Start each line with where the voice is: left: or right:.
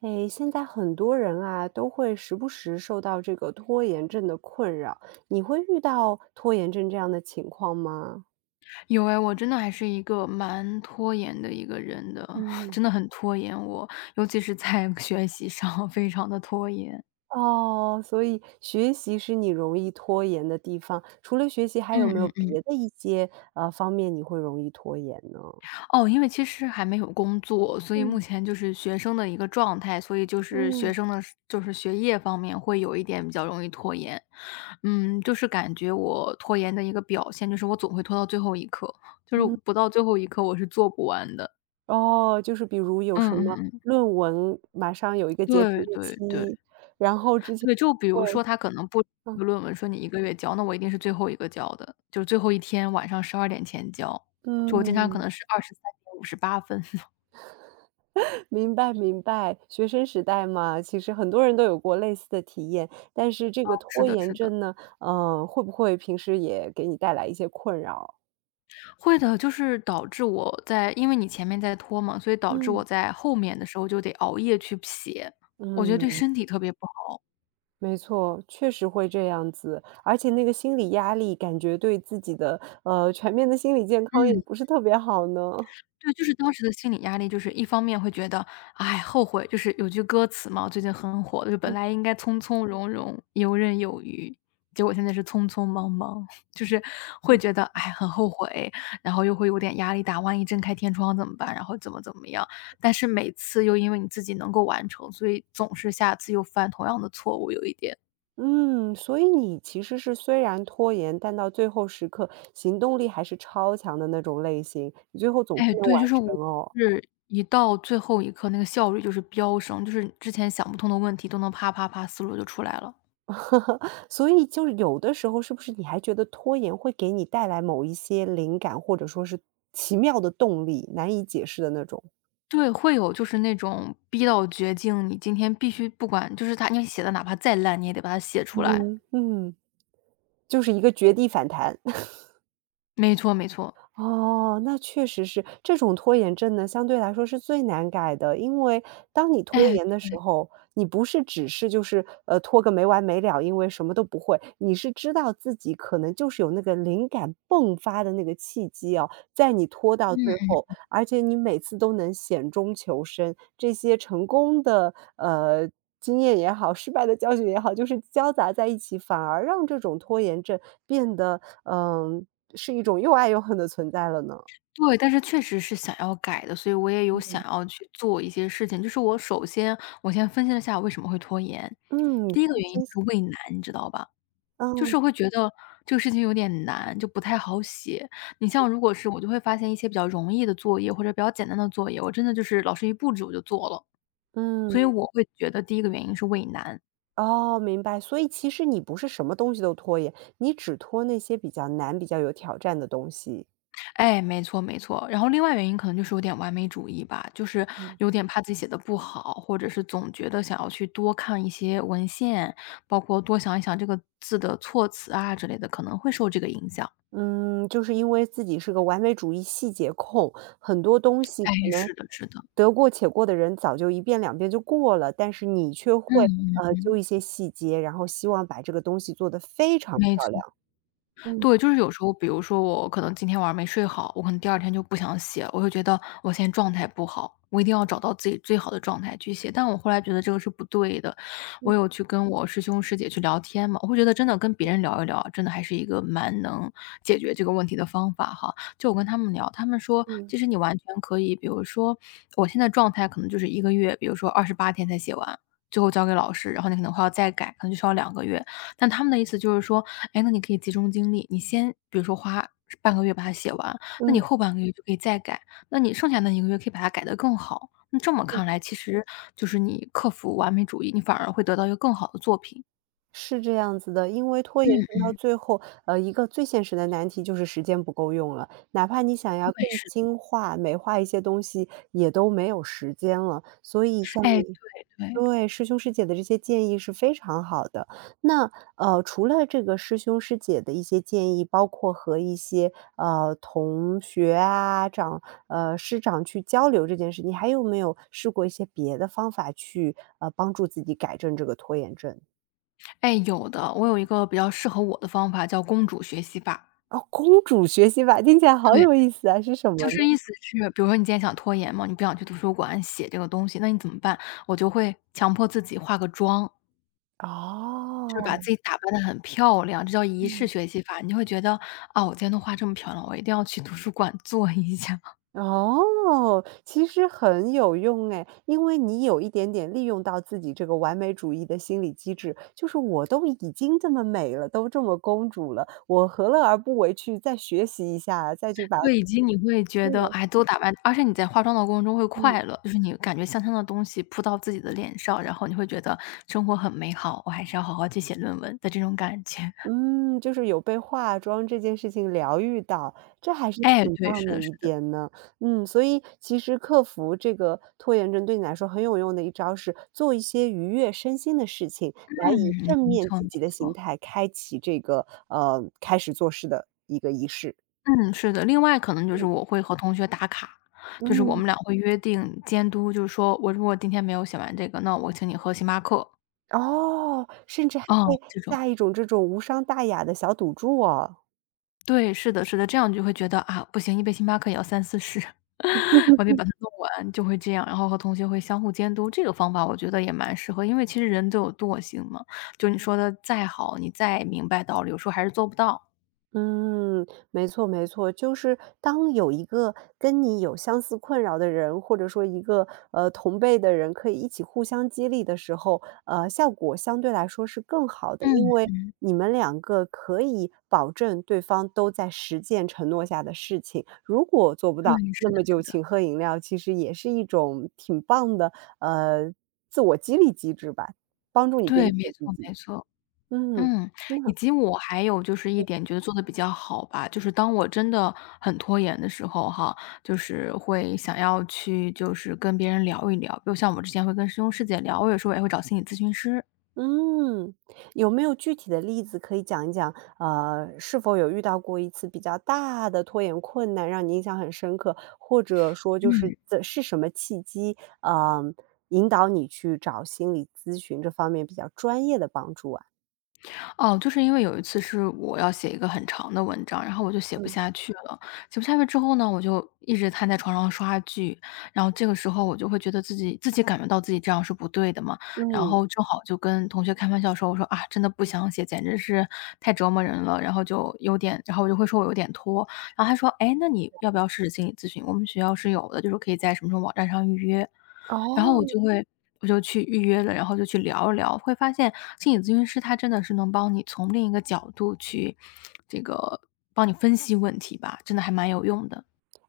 right: 诶，现在很多人啊，都会时不时受到这个拖延症的困扰，你会遇到拖延症这样的情况吗？
left: 有哎，我真的还是一个蛮拖延的一个人的，
right: 嗯。
left: 真的很拖延我，尤其是在 学习上非常的拖延。
right: 哦，所以学习是你容易拖延的地方，除了学习还有
left: 嗯
right: 没有
left: 嗯嗯。
right: 别的一些，方面你会容易拖延呢？
left: 哦，因为其实还没有工作，所以目
right: 嗯。
left: 前就是学生的一个状态，所以就是学
right: 嗯，
left: 生的就是学业方面会有一点比较容易拖延。嗯，就是感觉我拖延的一个表现，就是我总会拖到最后一刻，就是
right: 嗯，
left: 不到最后一刻我是做不完的。
right: 哦，就是比如有什
left: 嗯嗯
right: 么
left: 嗯。
right: 论文马上有一个截止
left: 对
right: 日
left: 对
right: 期，
left: 对。
right: 然后之前
left: 对，就比
right: 会
left: 如说他可能布置
right: 嗯，
left: 一个论文说你一个月交，那我一定是最后一个交的，就是最后一天晚上12点前交，就我经常可
right: 嗯。
left: 能是23:58。
right: 明白明白，学生时代嘛，其实很多人都有过类似的体验，但是这个
left: 是
right: 拖
left: 的
right: 延
left: 是的，
right: 症呢，会不会平时也给你带来一些困扰？
left: 会的，就是导致我在因为你前面在拖嘛，所以导致我
right: 嗯。
left: 在后面的时候就得熬夜去写，我觉得对
right: 嗯，
left: 身体特别不好。
right: 没错，确实会这样子，而且那个心理压力感觉对自己的，全面的心理健康也
left: 嗯。
right: 不是特别好呢。
left: 对，就是当时的心理压力，就是一方面会觉得，哎，后悔，就是有句歌词嘛，最近很火的，就本
right: 嗯。
left: 来应该从从容容、游刃有余，结果现在是匆匆忙忙，就是会觉得，哎，很后悔，然后又会有点压力大，万一睁开天窗怎么办？然后怎么怎么样？但是每次又因为你自己能够完成，所以总是下次又犯同样的错误，有一点。
right: 嗯，所以你其实是虽然拖延，但到最后时刻行动力还是超强的那种类型，你最后总
left: 哎，
right: 是能
left: 对，
right: 完
left: 就是我
right: 成哦。
left: 是一到最后一刻，那个效率就是飙升，就是之前想不通的问题都能啪啪啪思路就出来了。
right: 所以就是有的时候，是不是你还觉得拖延会给你带来某一些灵感，或者说是奇妙的动力，难以解释的那种？
left: 对，会有就是那种逼到绝境，你今天必须不管就是他，你写的哪怕再烂，你也得把它写出来。
right: 嗯。嗯，就是一个绝地反弹。
left: 没错没错。
right: 哦，那确实是，这种拖延症呢，相对来说是最难改的。因为当你拖
left: 哎，
right: 延的时
left: 对，
right: 候，你不是只是就是，拖个没完没了，因为什么都不会，你是知道自己可能就是有那个灵感迸发的那个契机哦，在你拖到最后，而且你每次都能险中求生。这些成功的，经验也好，失败的教训也好，就是交杂在一起，反而让这种拖延症变得，嗯是一种又爱又恨的存在了呢？
left: 对，但是确实是想要改的，所以我也有想要去做一些事情。就是我首先我先分析了一下我为什么会拖延。
right: 嗯，
left: 第一个
right: 相
left: 原因
right: 信
left: 就是畏难，你知道吧？就
right: 嗯
left: 是会觉得这个事情有点难，就不太好写。你像如果是我就会发现一些比较容易的作业，或者比较简单的作业，我真的就是老师一布置我就做了。所以
right: 嗯，
left: 我会觉得第一个原因是畏难。
right: 哦，明白。所以其实你不是什么东西都拖延，你只拖那些比较难、比较有挑战的东西。
left: 哎，没错没错。然后另外原因可能就是有点完美主义吧，就是
right: 嗯。
left: 有点怕自己写的不好，或者是总觉得想要去多看一些文献，包括多想一想这个字的措辞啊之类的，可能会受这个影响。
right: 嗯，就是因为自己是个完美主义细节控，很多东西
left: 哎，
right: 可能
left: 是的是的。
right: 得过且过的人早就一遍两遍就过了，但是你却会，
left: 嗯嗯
right: 揪
left: 嗯，
right: 一些细节，然后希望把这个东西做得非常
left: 没
right: 漂亮。
left: 错。
right: 嗯
left: 对，就是有时候，比如说我可能今天晚上没睡好，我可能第二天就不想写，我就觉得我现在状态不好，我一定要找到自己最好的状态去写。但我后来觉得这个是不对的，我有去跟我师兄师姐去聊天嘛，我会觉得真的跟别人聊一聊，真的还是一个蛮能解决这个问题的方法哈。就我跟他们聊，他们说
right: 嗯
left: 其实你完全可以，比如说我现在状态可能就是一个月，比如说28天才写完。最后交给老师，然后你可能会要再改，可能就需要2个月。但他们的意思就是说，哎，那你可以集中精力，你先比如说花半个月把它写完，那
right: 嗯嗯。
left: 你后半个月就可以再改，那你剩下那一个月可以把它改得更好。那这么看来，其实就是你克服完美主义，你反而会得到一个更好的作品。
right: 是这样子的，因为拖延症
left: 嗯，
right: 到最后，一个最现实的难题就是时间不够用了。哪怕你想要
left: 对，
right: 更
left: 是的。
right: 精化、美化一些东西，也都没有时间了。所以像
left: 哎，对
right: 你
left: 对，
right: 对，师兄师姐的这些建议是非常好的。那，除了这个师兄师姐的一些建议，包括和一些，同学啊、长师长去交流这件事，你还有没有试过一些别的方法去，帮助自己改正这个拖延症？
left: 哎，有的，我有一个比较适合我的方法叫公主学习法。
right: 哦，公主学习法，听起来好
left: 对，
right: 有意思啊，是什
left: 就
right: 么呢？
left: 是意思是，比如说你今天想拖延嘛，你不想去图书馆写这个东西，那你怎么办？我就会强迫自己化个妆，就是把
right: 哦，
left: 自己打扮的很漂亮，这叫仪式
right: 嗯，
left: 学习法。你就会觉得，啊，我今天都化这么漂亮，我一定要去图书馆 坐一下。
right: 哦，其实很有用哎，因为你有一点点利用到自己这个完美主义的心理机制，就是我都已经这么美了，都这么公主了，我何乐而不为去再学习一下啊，再去把
left: 对，以及你会觉得，哎，都打扮而且你在化妆的过程中会
right: 嗯
left: 快乐，就是你感觉香香的东西扑到自己的脸上，然后你会觉得生活很美好，我还是要好好去写论文的这种感觉。
right: 嗯，就是有被化妆这件事情疗愈到，这还是
left: 哎，
right: 挺
left: 对，
right: 棒
left: 是
right: 的
left: 的是
right: 一
left: 的。
right: 点呢。嗯，所以其实克服这个拖延症对你来说很有用的一招是做一些愉悦身心的事情，来以
left: 嗯，
right: 正
left: 没
right: 面
left: 错
right: 积
left: 没
right: 极的心
left: 错。
right: 态开启这个开始做事的一个仪式。
left: 嗯，是的。另外可能就是我会和同学打卡，就是我
right: 嗯，
left: 们俩会约定监督，就是说我如果今天没有写完这个，那我请你喝星巴克。
right: 哦，甚至还
left: 哦，
right: 会
left: 这种，
right: 下一种这种无伤大雅的小赌注哦。
left: 对，是的是的，这样你就会觉得，啊，不行，一杯星巴克也要三四十，我得把它弄完，就会这样，然后和同学会相互监督，这个方法我觉得也蛮适合。因为其实人都有惰性嘛，就你说的再好，你再明白道理，有时候还是做不到。
right: 嗯，没错没错，就是当有一个跟你有相似困扰的人，或者说一个同辈的人，可以一起互相激励的时候，效果相对来说是更好的，因
left: 嗯，
right: 为你们两个可以保证对方都在实践承诺下的事情。如果做不
left: 对，
right: 到，那
left: 是的
right: 么
left: 是
right: 就
left: 的，
right: 请喝饮料，其实也是一种挺棒的呃自我激励机制吧，帮助你鞭
left: 对，
right: 策
left: 没
right: 自
left: 错
right: 己。
left: 没错。
right: 嗯，
left: 嗯，
right: 那
left: 以及我还有就是一点觉得做的比较好吧，就是当我真的很拖延的时候哈，就是会想要去就是跟别人聊一聊，比如像我之前会跟师兄师姐聊，我有时候也会找心理咨询师。
right: 嗯，有没有具体的例子可以讲一讲？是否有遇到过一次比较大的拖延困难，让你印象很深刻，或者说就是
left: 嗯。
right: 这是什么契机，引导你去找心理咨询这方面比较专业的帮助啊？
left: 哦，就是因为有一次是我要写一个很长的文章，然后我就写不
right: 嗯
left: 下去了。写不下去之后呢，我就一直瘫在床上刷剧，然后这个时候我就会觉得自己感觉到自己这样是不对的嘛，然
right: 嗯，
left: 后正好就跟同学开玩笑说，我说啊，真的不想写，简直是太折磨人了，然后就有点，然后我就会说我有点拖，然后他说，哎，那你要不要试试心理咨询？我们学校是有的，就是可以在什么什么网站上预约。然后
right: 哦，
left: 我就去预约了，然后就去聊一聊，会发现心理咨询师他真的是能帮你从另一个角度去这个帮你分析问题吧，真的还蛮有用的。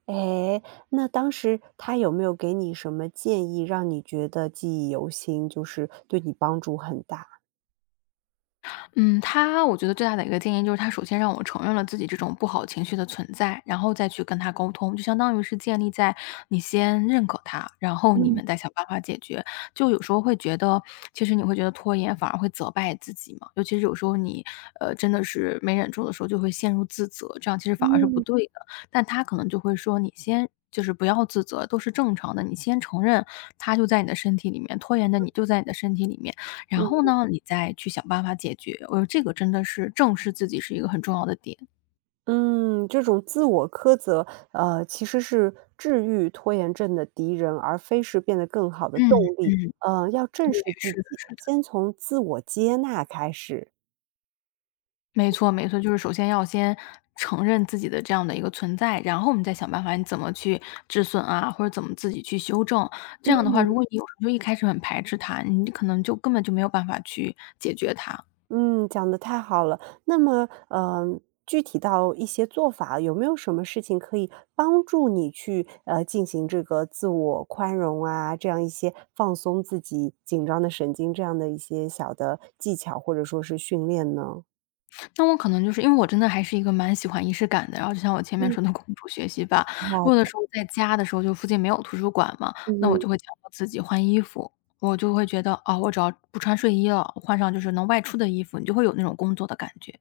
right: 哎，那当时他有没有给你什么建议，让你觉得记忆犹新，就是对你帮助很大？
left: 嗯，他我觉得最大的一个建议就是他首先让我承认了自己这种不好情绪的存在，然后再去跟他沟通，就相当于是建立在你先认可他，然后你
right: 嗯
left: 们再想办法解决。就有时候会觉得，其实你会觉得拖延反而会责败自己嘛，尤其是有时候你真的是没忍住的时候，就会陷入自责，这样其实反而是
right: 嗯
left: 不
right: 嗯。
left: 对的。但他可能就会说，你先。就是不要自责，都是正常的。你先承认，他就在你的身体里面，拖延的你就在你的身体里面。然后呢，你再去想办法解决。我觉得这个真的是正视自己是一个很重要的点。
right: 嗯，这种自我苛责，其实是治愈拖延症的敌人，而非是变得更好的
left: 嗯
right: 动力。
left: 嗯，
right: 要正
left: 对，
right: 视自
left: 是的，
right: 己，
left: 是的。
right: 先从自我接纳开始。
left: 没错没错，就是首先要先承认自己的这样的一个存在，然后我们再想办法你怎么去止损啊，或者怎么自己去修正。这样的话，如果你有时候就一开始很排斥它，你可能就根本就没有办法去解决它。
right: 嗯，讲的太好了。那么，具体到一些做法，有没有什么事情可以帮助你去进行这个自我宽容啊，这样一些放松自己紧张的神经这样的一些小的技巧，或者说是训练呢？
left: 那我可能就是因为我真的还是一个蛮喜欢仪式感的，然后就像我前面
right: 嗯，
left: 说的公主学习吧，如
right: 好
left: 果有的
right: 的，
left: 时候在家的时候就附近没有图书馆嘛，那我
right: 嗯。
left: 就会强迫自己换衣服。我就会觉得，啊，我只要不穿睡衣了，换上就是能外出的衣服，你就会有那种工作的感觉。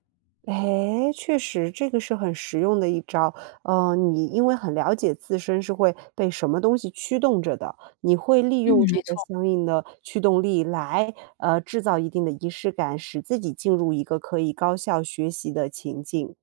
right: 哎，确实，这个是很实用的一招。你因为很了解自身是会被什么东西驱动着的，你会利
left: 嗯，
right: 用这
left: 没
right: 个
left: 错
right: 相应的驱动力来，制造一定的仪式感，使自己进入一个可以高效学习的情境，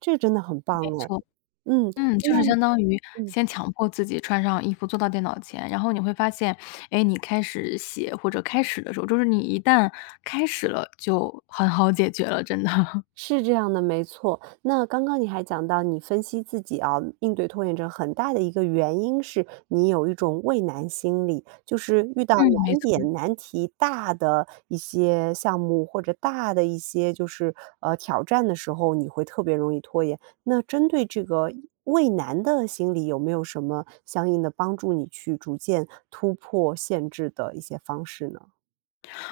right: 这真的很
left: 没
right: 棒哎。
left: 错。
right: 嗯，
left: 嗯，就
right: 那
left: 是相当于
right: 嗯。
left: 先强迫自己穿上衣服坐到电脑前，然后你会发现，哎，你开始写或者开始的时候，就是你一旦开始了，就很好解决了，真的。
right: 是这样的，没错。那刚刚你还讲到，你分析自己啊，应对拖延症很大的一个原因是你有一种畏难心理，就是遇到
left: 嗯，没
right: 难
left: 错。
right: 点、难题、大的一些项目或者大的一些就是挑战的时候，你会特别容易拖延。那针对这个畏难的心理，有没有什么相应的帮助你去逐渐突破限制的一些方式呢？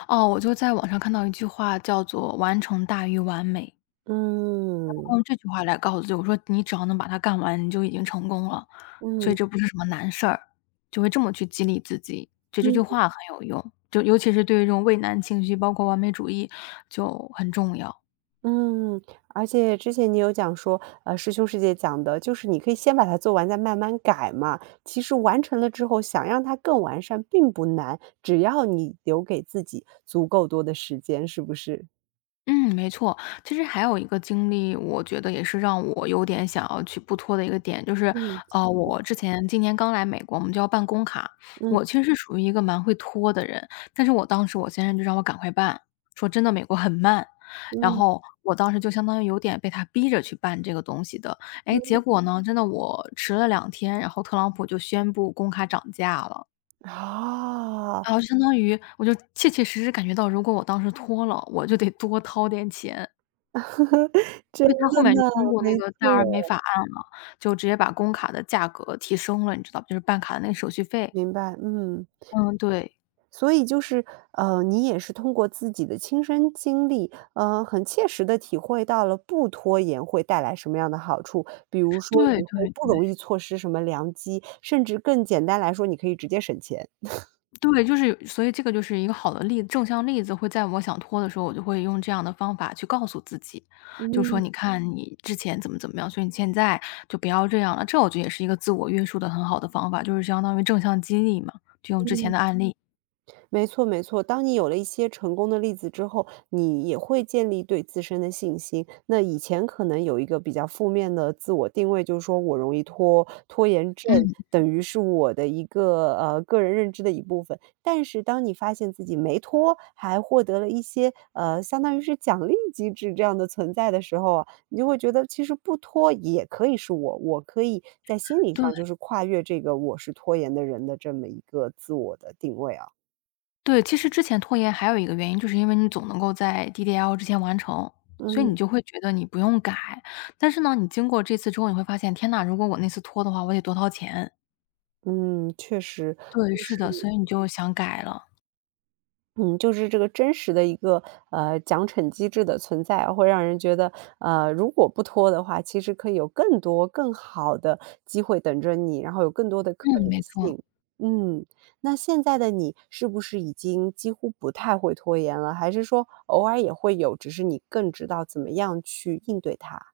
left: 哦，我就在网上看到一句话叫做"完成大于完美"，
right: 嗯
left: 用这句话来告诉自己，我说你只要能把它干完，你就已经成功了，所以
right: 嗯
left: 这不是什么难事儿，就会这么去激励自己。就这句
right: 嗯。
left: 话很有用，就尤其是对于这种畏难情绪，包括完美主义就很重要。
right: 嗯，而且之前你有讲说，师兄师姐讲的，就是你可以先把它做完，再慢慢改嘛。其实完成了之后，想让它更完善并不难，只要你留给自己足够多的时间，是不是？
left: 嗯，没错。其实还有一个经历，我觉得也是让我有点想要去不脱的一个点，就是，
right: 嗯。
left: 我之前今年刚来美国，我们就要办公卡。
right: 嗯
left: 我其实是属于一个蛮会拖的人，但是我当时我先生就让我赶快办，说真的美国很慢。然
right: 嗯
left: 后我当时就相当于有点被他逼着去办这个东西的，哎，
right: 嗯，
left: 结果呢，真的我迟了2天，然后特朗普就宣布公卡涨价了。
right: 啊，
left: 然后相当于我就切切实实感觉到，如果我当时拖了，我就得多掏点钱。
right: 真
left: 因为他
right: 的
left: 后面就
right: 呢，
left: 通过那
right: 没
left: 个戴尔美
right: 错，
left: 法案了，就直接把工卡的价格提升了，你知道，就是办卡的那个手续费。
right: 明白，嗯。
left: 嗯，对。
right: 所以就是，你也是通过自己的亲身经历，很切实的体会到了不拖延会带来什么样的好处。比如说
left: 对
right: 你会
left: 对
right: 不
left: 对，
right: 容易错失什么良机，甚至更简单来说，你可以直接省钱。
left: 对，就是所以这个就是一个好的例正向例子，会在我想拖的时候，我就会用这样的方法去告诉自己，就说："你
right: 嗯
left: 看你之前怎么怎么样，所以你现在就不要这样了。"这我觉得也是一个自我约束的很好的方法，就是相当于正向激励嘛，就用之前
right: 嗯。
left: 的案例。
right: 没错，没错。当你有了一些成功的例子之后，你也会建立对自身的信心。那以前可能有一个比较负面的自我定位，就是说我容易拖拖延症，
left: 嗯，
right: 等于是我的一个个人认知的一部分。但是当你发现自己没拖，还获得了一些相当于是奖励机制这样的存在的时候啊，你就会觉得其实不拖也可以是我，我可以在心理上
left: 对。
right: 就是跨越这个我是拖延的人的这么一个自我的定位啊。
left: 对，其实之前拖延还有一个原因，就是因为你总能够在 DDL 之前完成，所以
right: 嗯
left: 你就会觉得你不用改。但是呢，你经过这次之后，你会发现，天呐，如果我那次拖的话，我得多掏钱。
right: 嗯，确实，
left: 对，
right: 就
left: 是的，
right: 是
left: 所以你就想改了。
right: 嗯，就是这个真实的一个奖惩机制的存在啊会让人觉得，如果不拖的话，其实可以有更多更好的机会等着你，然后有更多的可
left: 嗯，
right: 能
left: 没错。
right: 性。嗯，那现在的你是不是已经几乎不太会拖延了？还是说偶尔也会有，只是你更知道怎么样去应对它？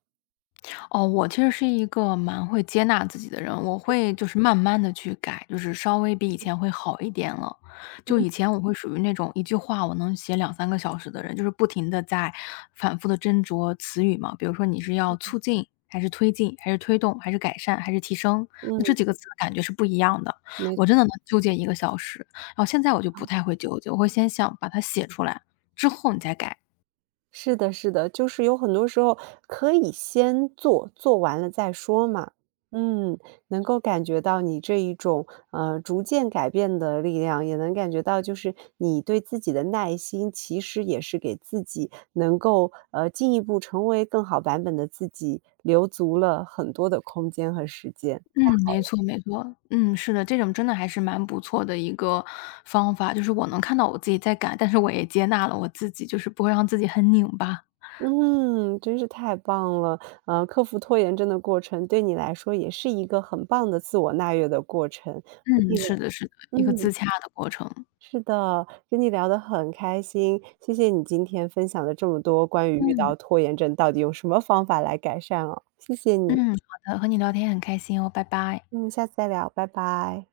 left: 哦，我其实是一个蛮会接纳自己的人，我会就是慢慢的去改，就是稍微比以前会好一点了。
right: 嗯
left: 就以前我会属于那种一句话我能写两三个小时的人，就是不停的在反复的斟酌词语嘛，比如说你是要促进还是推进，还是推动，还是改善，还是提升，那这
right: 嗯，
left: 几个词的感觉是不一样的，我真
right: 没
left: 的能纠结一个小时。然后现在我就不太会纠结，我会先想把它写出来，之后你再改。
right: 是的，是的，就是有很多时候可以先做，做完了再说嘛。嗯，能够感觉到你这一种逐渐改变的力量，也能感觉到就是你对自己的耐心，其实也是给自己能够进一步成为更好版本的自己留足了很多的空间和时间。
left: 嗯，没错没错。嗯，是的，这种真的还是蛮不错的一个方法，就是我能看到我自己在改，但是我也接纳了我自己，就是不会让自己很拧巴。
right: 嗯，真是太棒了！克服拖延症的过程对你来说也是一个很棒的自我纳越的过程。
left: 嗯，是的是的，
right: 嗯
left: 一个
right: 嗯。
left: 自洽的过程。
right: 是的，跟你聊得很开心，谢谢你今天分享的这么多关于遇到
left: 嗯，
right: 拖延症到底用什么方法来改善哦，谢谢你。
left: 嗯，好的，和你聊天很开心哦，拜拜。
right: 嗯，下次再聊，拜拜。